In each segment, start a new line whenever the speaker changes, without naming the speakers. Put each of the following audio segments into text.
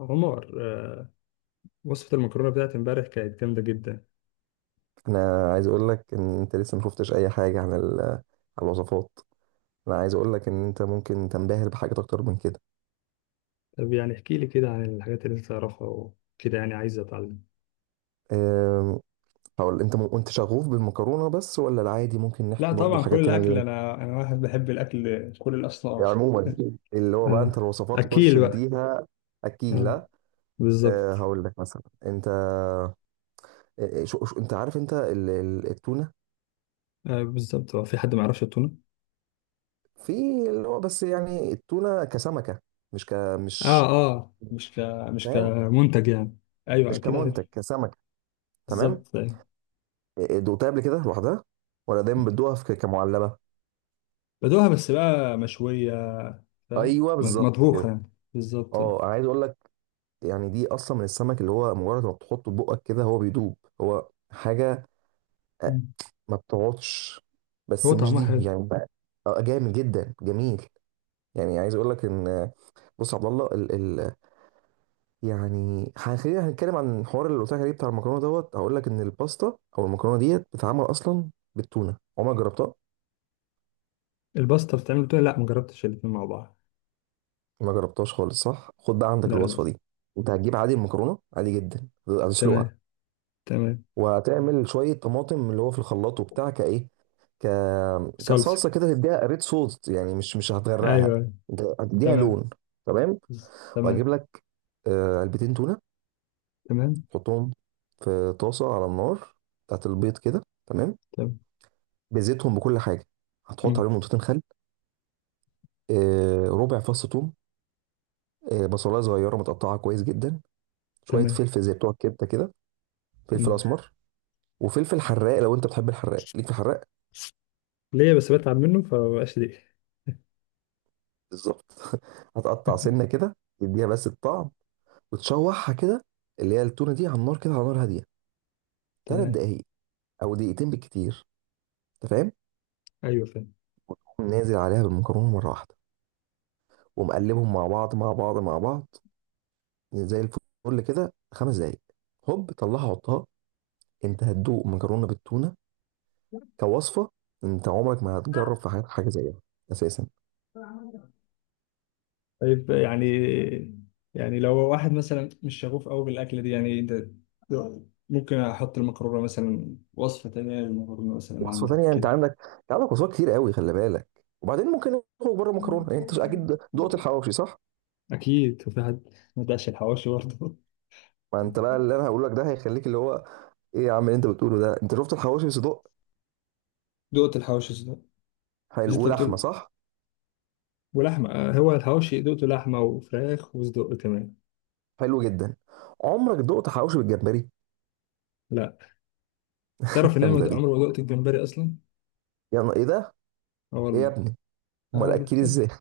عمر وصفة المكرونة بتاعت امبارح كانت جامدة جدا.
انا عايز اقول لك ان انت لسه ما شفتش اي حاجه عن الوصفات انا عايز اقول لك ان انت ممكن تنبهر بحاجات اكتر من كده.
طب يعني احكي لي كده عن الحاجات اللي انت تعرفها وكده، يعني عايز اتعلم.
أم، هقول انت انت شغوف بالمكرونه بس ولا العادي؟ ممكن
لا
نحكي برضو
طبعا كل
حاجات تانية
الاكل،
جدا
انا واحد بحب الاكل كل
يعني
الاصناف.
عموما، اللي هو بقى انت
اه
الوصفات خش
اكيل بقى.
اديها. اكيد
اه
لا.
بالظبط.
هقول لك مثلا انت، انت عارف انت التونه؟
آه بالظبط، هو في حد ما يعرفش التونة؟
في اللي هو بس يعني التونه كسمكه، مش ك مش
اه. اه مش ك
فاهم،
كمنتج يعني. ايوه
مش
اكيد عارف.
كمنتج، كسمكه. تمام.
بالظبط أيوة.
دوقتها قبل كده لوحدها؟ ولا دايما بتدوقها في كمعلبه؟
بدوها بس بقى مشويه، فاهم،
ايوه بالظبط
مطبوخه
كده.
يعني بالظبط.
اه، عايز اقول لك، يعني دي اصلا من السمك اللي هو مجرد ما بتحطه في بقك كده هو بيدوب، هو حاجه، آه،
مم.
ما بتقعدش. بس
هو
مش
طعمها
دي
حلو.
يعني جامد جدا، جميل. يعني عايز اقول لك ان بص يا عبد الله، ال ال يعني خلينا هنتكلم عن الحوار اللي قلت لك عليه بتاع المكرونه دوت. هقول لك ان الباستا او المكرونه ديت بتتعمل اصلا بالتونه. عمرك جربتها؟
الباستا بتتعمل، بتقول؟ لا مجربتش الاتنين مع بعض.
ما جربتهاش خالص، صح؟ خد بقى عندك
لا لا.
الوصفه دي. انت هتجيب عادي المكرونه، عادي جدا هتسلقها،
تمام، تمام.
وهتعمل شويه طماطم اللي هو في الخلاط وبتاع كايه، ك
صلصة.
كصلصه كده، تديها ريد صوص يعني، مش
أيوه
هتغرقها،
أيوة.
انت هتديها
تمام.
لون. تمام. وهجيب
تمام.
لك علبتين تونه،
تمام.
حطهم في طاسه على النار بتاعت البيض كده، تمام،
تمام.
بزيتهم بكل حاجه. هتحط
مم.
عليهم نقطتين خل، ربع فص ثوم، بصلايه صغيره متقطعه كويس جدا، شويه
تمام.
فلفل زي بتوع الكبده كده، فلفل
مم.
اسمر، وفلفل حراق لو انت بتحب الحراق. ليك في الحراق؟
ليه بس بتعب منه فمبقاش ليه.
بالظبط. هتقطع سنه كده تديها بس الطعم، وتشوحها كده، اللي هي التونه دي، على النار كده على نار هاديه، ثلاث
تمام.
دقايق او دقيقتين بالكتير. انت فاهم؟
أيوه فاهم.
تقوم نازل عليها بالمكرونه مره واحده، ومقلبهم مع بعض مع بعض مع بعض زي الفل كده خمس دقايق. هوب، طلعها حطها. انت هتدوق مكرونه بالتونه كوصفه انت عمرك ما هتجرب في حياتك حاجه زيها اساسا.
طيب يعني، يعني لو واحد مثلا مش شغوف قوي بالأكلة دي، يعني أنت ممكن أحط المكرونة مثلا، وصفة تانية للمكرونة مثلا
وصفه
عندك
تانية؟ انت
كده؟
عندك، انت عندك وصفات كتير قوي، خلي بالك. وبعدين ممكن نخرج بره المكرونه. يعني انت اكيد دقت الحواوشي، صح؟
أكيد. وفي حد ما دقش الحواوشي برضه؟
ما انت بقى اللي انا هقول لك ده هيخليك اللي هو، ايه يا عم اللي انت بتقوله ده! انت شفت الحواوشي صدق؟
دقت الحواوشي صدق. بس
حلو
أنت
ولحمه
بتقول
صح؟
ولحمة، هو الحواوشي دقته لحمة وفراخ وصدق كمان.
حلو جدا. عمرك دقت حواوشي بالجمبري؟
لا. تعرف إن أنا ما
الجامده
د-
دي،
عمري ما دقت الجمبري أصلا.
يعني ايه ده؟
اه
ايه يا
والله.
ابني،
اه
امال
والله.
اكل ازاي؟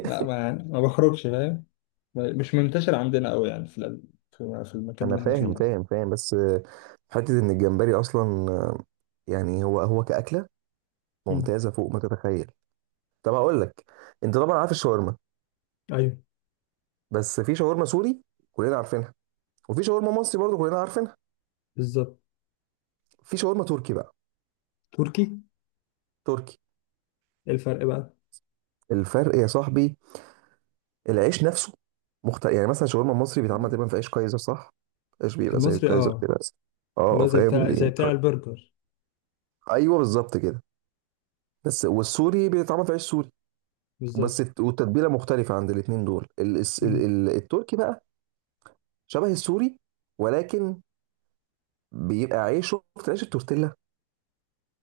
لا، ما يعني ما بخرجش، فاهم؟ مش منتشر عندنا أوي يعني في المكان
انا
اللي إحنا فيه
فاهم
يعني.
فاهم فاهم، بس حته ان الجمبري اصلا، يعني هو هو كاكله
مم.
ممتازه فوق ما تتخيل. طب هقول لك، انت طبعا عارف الشاورما.
أيوه
بس في شاورما سوري كلنا عارفينها، وفي شاورما مصري برضو كلنا عارفينها.
بالظبط.
في شاورما تركي بقى.
تركي.
تركي.
إيه الفرق بقى؟
الفرق يا صاحبي، العيش نفسه مختلف. يعني مثلا شاورما مصري بيتعمل تقريبا في عيش كايزر، صح؟ عيش بيبقى زي
المصري
الكايزر
اه.
كده بس. اه
اللي هو زي
فاهم
بتاع زي بتاع البرجر.
ايوه بالظبط كده. بس والسوري بيتعمل في عيش سوري، بس
بالظبط.
الت- والتتبيله مختلفه عند الاتنين دول. ال... الس- ال...
مم.
ال... التركي بقى شبه السوري، ولكن بيبقى عيش. شفت عيش التورتيلا؟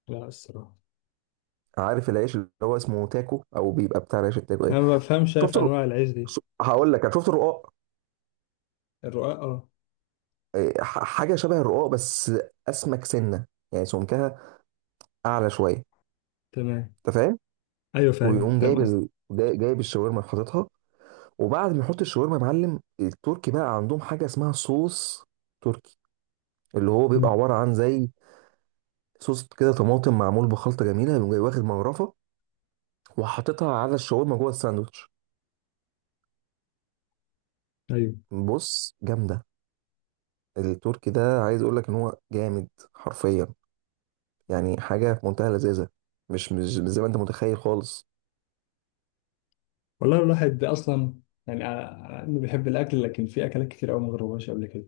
لا الصراحة.
عارف العيش اللي هو اسمه تاكو، او بيبقى بتاع عيش التاكو ايه؟
أنا ما بفهمش أنا
شفت
في
الر-
أنواع العيش دي.
هقول لك، شفت الرقاق؟
الرقاق اه.
حاجه شبه الرقاق، بس اسمك سنه، يعني سمكها اعلى شويه.
تمام.
انت فاهم؟
أيوه فاهم،
ويقوم
فاهم
جايب
قصدي.
جايب الشاورما حاططها. وبعد ما يحط الشاورما يا معلم، التركي بقى عندهم حاجه اسمها صوص تركي، اللي هو بيبقى
مم.
عباره عن زي صوص كده طماطم معمول بخلطه جميله. يقوم جاي واخد مغرفه وحاططها على الشاورما جوه الساندوتش.
أيوه.
بص، جامده. التركي ده عايز اقول لك ان هو جامد حرفيا، يعني حاجه في منتهى اللذاذه، مش زي ما انت متخيل خالص.
والله الواحد اصلا، يعني انه بيحب الاكل، لكن في اكلات كتير قوي ما جربهاش قبل كده.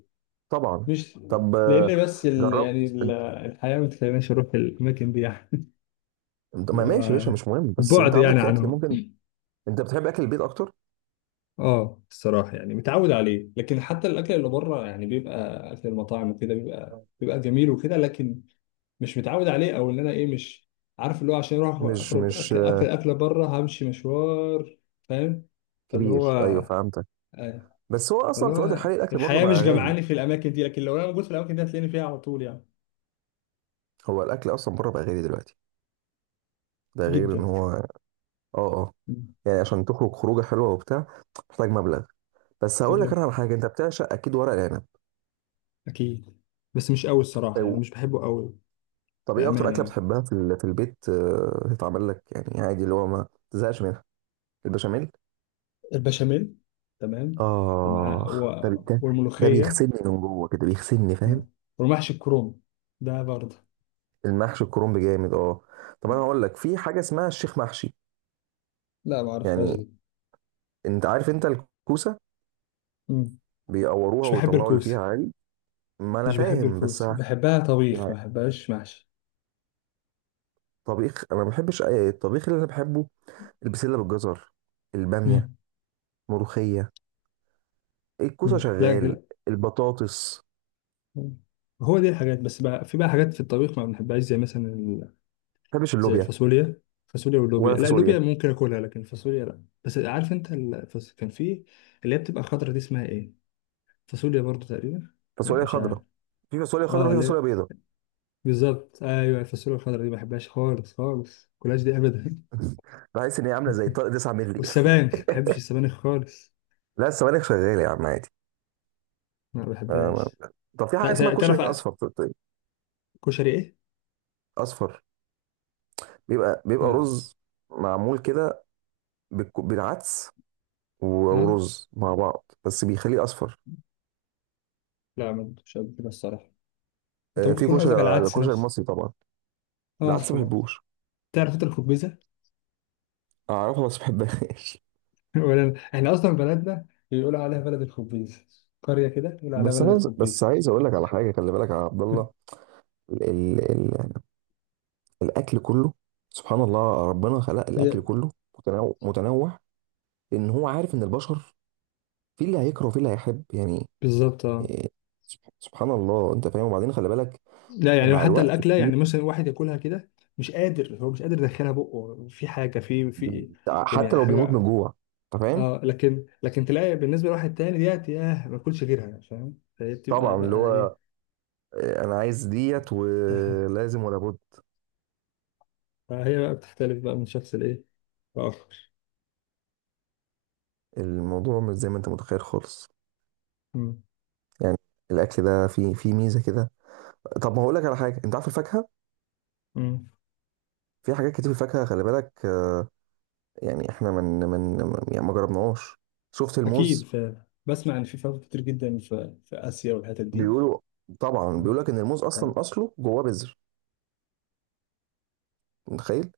طبعا.
مش.
طب
لان بس
جرب.
يعني
انت
الحياه ما تخليناش اروح الاماكن دي يعني. اللي
ما ماشي يا باشا،
هو
مش مهم، بس
البعد
انت عندك
يعني
في اكل
عنهم.
ممكن. انت بتحب اكل البيت اكتر.
اه الصراحه يعني متعود عليه، لكن حتى الاكل اللي بره يعني بيبقى اكل المطاعم وكده، بيبقى جميل وكده، لكن مش متعود عليه، او ان انا ايه، مش عارف اللي هو، عشان اروح
مش
اخرج
مش
اكل، اكل
آه،
اكله بره همشي مشوار، فاهم؟ فاللي
كبير، ايوه
هو،
فهمتك.
آه،
بس هو اصلا
فاللي
في الوقت
هو
الحالي الاكل بره
الحياه مش
بقى غالي.
جمعاني في الاماكن دي، لكن لو انا موجود في الاماكن دي هتلاقيني فيها على طول يعني.
هو الاكل اصلا بره بقى غالي دلوقتي، ده غير ان
جدا.
هو اه. اه،
مم.
يعني عشان تخرج خروجه حلوه وبتاع، محتاج مبلغ. بس هقول لك
مبلغ.
انا على حاجه، انت بتعشق اكيد ورق العنب.
اكيد، بس مش قوي الصراحه، يعني
أو-
مش بحبه قوي.
طب ايه اكتر
بامانه
اكله
يعني؟
بتحبها في البيت تتعمل لك يعني عادي اللي هو ما تزهقش منها؟ البشاميل.
البشاميل. تمام. ومع
آه. ده، ده
والملوخيه.
بيغسلني من جوه كده، بيغسلني،
آه.
فاهم.
والمحشي الكروم ده برضه.
المحشي الكرنب جامد، اه. طب انا
مم.
هقول لك في حاجة اسمها الشيخ محشي.
لا ما اعرفهاش
يعني
دي.
انت عارف انت الكوسة،
مم.
بيقوروها
مش بحب
ويطلعوا اللي
الكوسه.
فيها عادي. ما انا
مش بحب
فاهم بس
الكوسه، بحبها طبيخ،
يعني
ما بحبهاش محشي.
طبيخ، انا ما بحبش الطبيخ اللي انا بحبه البسلة بالجزر، البامية،
مم.
ملوخية، الكوسة
لا
شغال،
لا.
البطاطس.
هو دي الحاجات، بس بقى في بقى حاجات في الطبيخ ما بنحبهاش، زي مثلا
ما بحبش
زي
اللوبيا
الفاصوليا. الفاصوليا واللوبيا،
ولا
لا
فاصوليا.
اللوبيا ممكن اكلها، لكن الفاصوليا لا. بس عارف انت كان في اللي هي بتبقى خضرا دي، اسمها ايه؟ فاصوليا برضو تقريبا. لا
فاصوليا
مش عارف.
خضراء؟ في فاصوليا خضراء
اه
وفي
لا.
فاصوليا بيضاء.
بالظبط ايوه، الفاصوليا الخضرا دي ما بحبهاش خالص خالص، كلاش دي ابدا.
بحس ان هي عامله زي طارق 9 مللي.
والسبانخ، ما بحبش السبانخ خالص.
لا السبانخ شغال يا عم عادي.
ما
آه،
بحبهاش.
طب في حاجه اسمها كشري
تعرف
اصفر، طيب،
كشري ايه؟
اصفر بيبقى، بيبقى
لا.
رز معمول كده بالعدس و-
اه.
ورز مع بعض، بس بيخليه اصفر.
لا ما كنتش قبل كده الصراحه. انت ممكن
في
تكون قصدك على
كشري
العدس
الكشري
نفسه.
المصري طبعا.
اه
العدس ما
طبعا.
بحبوش.
تعرف انت الخبيزه؟
اعرفها بس ما بحبهاش.
ولا أنا. احنا اصلا بلدنا بيقولوا عليها بلد الخبيز، قريه كده بيقولوا عليها بلد
بس
الخبيز.
عايز اقول لك على حاجه، خلي بالك يا عبد الله، ال ال ال الاكل كله، سبحان الله ربنا خلق
هي.
الاكل كله متنوع، متنوع، لان هو عارف ان البشر في اللي هيكره وفي اللي هيحب، يعني.
بالظبط اه.
إيه، سبحان الله، انت فاهم؟ وبعدين خلي بالك
لا يعني
مع
حتى
الوقت
الاكله،
كتير،
يعني مثلا واحد ياكلها كده مش قادر، هو مش قادر يدخلها بقه، في حاجه في
حتى
يعني
لو بيموت من
حاجه.
جوع. انت فاهم؟
اه، لكن لكن تلاقي بالنسبه لواحد تاني ديت ياه ما اكلش غيرها يعني، فاهم؟ فهي بتبقى
طبعا، اللي
بقى
هو
ايه.
انا عايز ديت ولازم ولا بد.
فهي بقى بتختلف بقى من شخص لايه، لاخر.
الموضوع مش زي ما انت متخيل خالص
أمم.
يعني، الاكل ده فيه، فيه ميزه كده. طب ما هقول لك على حاجه، انت عارف الفاكهه،
أمم.
في حاجات كتير في الفاكهه، خلي بالك يعني احنا من من، يعني ما جربناهاش. شفت
اكيد،
الموز؟
ف بسمع ان في فاكهه كتير جدا في في اسيا والحتت دي.
بيقولوا، طبعا
آه.
بيقول لك ان الموز
طيب.
اصلا اصله جواه بذر. متخيل؟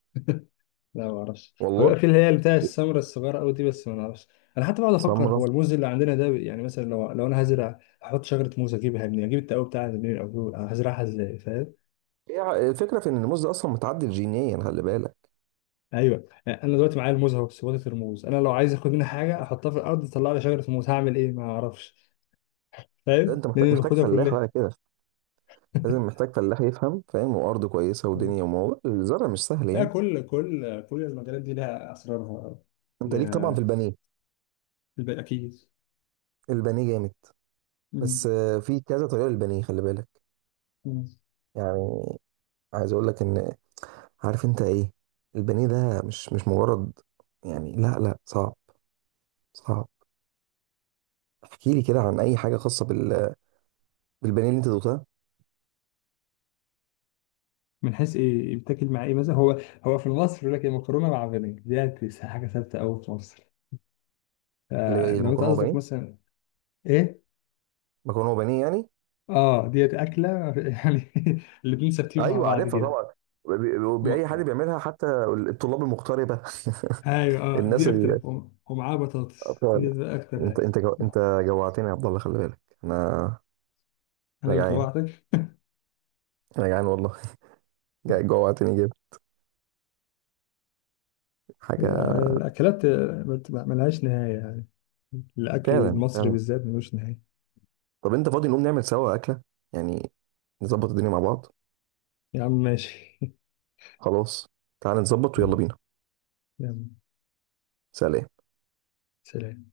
لا ما اعرفش. هو
والله.
بيبقى في اللي هي بتاع السمرة الصغيرة قوي دي، بس ما اعرفش. انا حتى بقعد افكر
سمرة.
هو الموز اللي عندنا ده، يعني مثلا لو انا هزرع، احط شجرة موز، اجيبها منين، اجيب التقوي بتاعها منين، او هزرعها ازاي، فاهم؟
الفكره في ان الموز ده اصلا متعدل جينيا، خلي بالك.
ايوه يعني انا دلوقتي معايا الموز اهو، سبوتة الموز، انا لو عايز اخد منها حاجة احطها في الارض تطلع لي شجرة موز، هعمل ايه؟ ما اعرفش.
ده
فاهم،
انت
لان
محتاج،
اللي
محتاج
باخدها
فلاح
كلها.
بقى كده، لازم محتاج فلاح يفهم، فاهم؟ وارض كويسه
آه.
ودنيا، وموضوع الزرع مش سهل
لا،
يعني.
كل كل كل المجالات دي لها اسرارها.
انت ليك طبعا في
لها
البانيه.
الباقي اكيد.
البانيه جامد، بس
مم.
في كذا طريقه للبانيه، خلي بالك.
مم.
يعني عايز اقول لك ان، عارف انت ايه، البانيه ده مش مجرد، يعني لا لا، صعب، صعب. احكي لي كده عن اي حاجه خاصه بالبانيه اللي انت دوقتها.
من حيث ايه، بتاكل مع ايه مثلا؟ هو هو في مصر يقول لك مكرونه مع بانيه، ديت حاجه ثابته قوي في مصر.
اللي
آه
هي
لو انت
المكرونه
قصدك
وبانيه.
مثلا. ايه.
مكرونه وبانيه يعني.
اه ديت اكله يعني، الاتنين ثابتين مع
ايوه
بعض
عارفها
كده.
طبعا، باي حد
وم-
بيعملها، حتى الطلاب المغتربه.
ايوه اه دي
الناس،
اكتر، ومعاها بطاطس
الاطفال.
دي بقى اكتر
انت
حاجه.
انت جو... انت جوعتني يا عبد الله، خلي بالك. انا
انا
انا
اللي
جعان،
جوعتك؟
انا جعان والله. جوعتني جدا حاجه،
الاكلات ملهاش نهايه يعني. الاكل
فعلا،
المصري
فعلا.
بالذات ملوش نهايه.
طب انت فاضي نقوم نعمل سوا اكله، يعني نظبط الدنيا مع بعض؟
يا عم ماشي.
خلاص، تعال نظبط ويلا بينا.
يلا.
سلام.
سلام.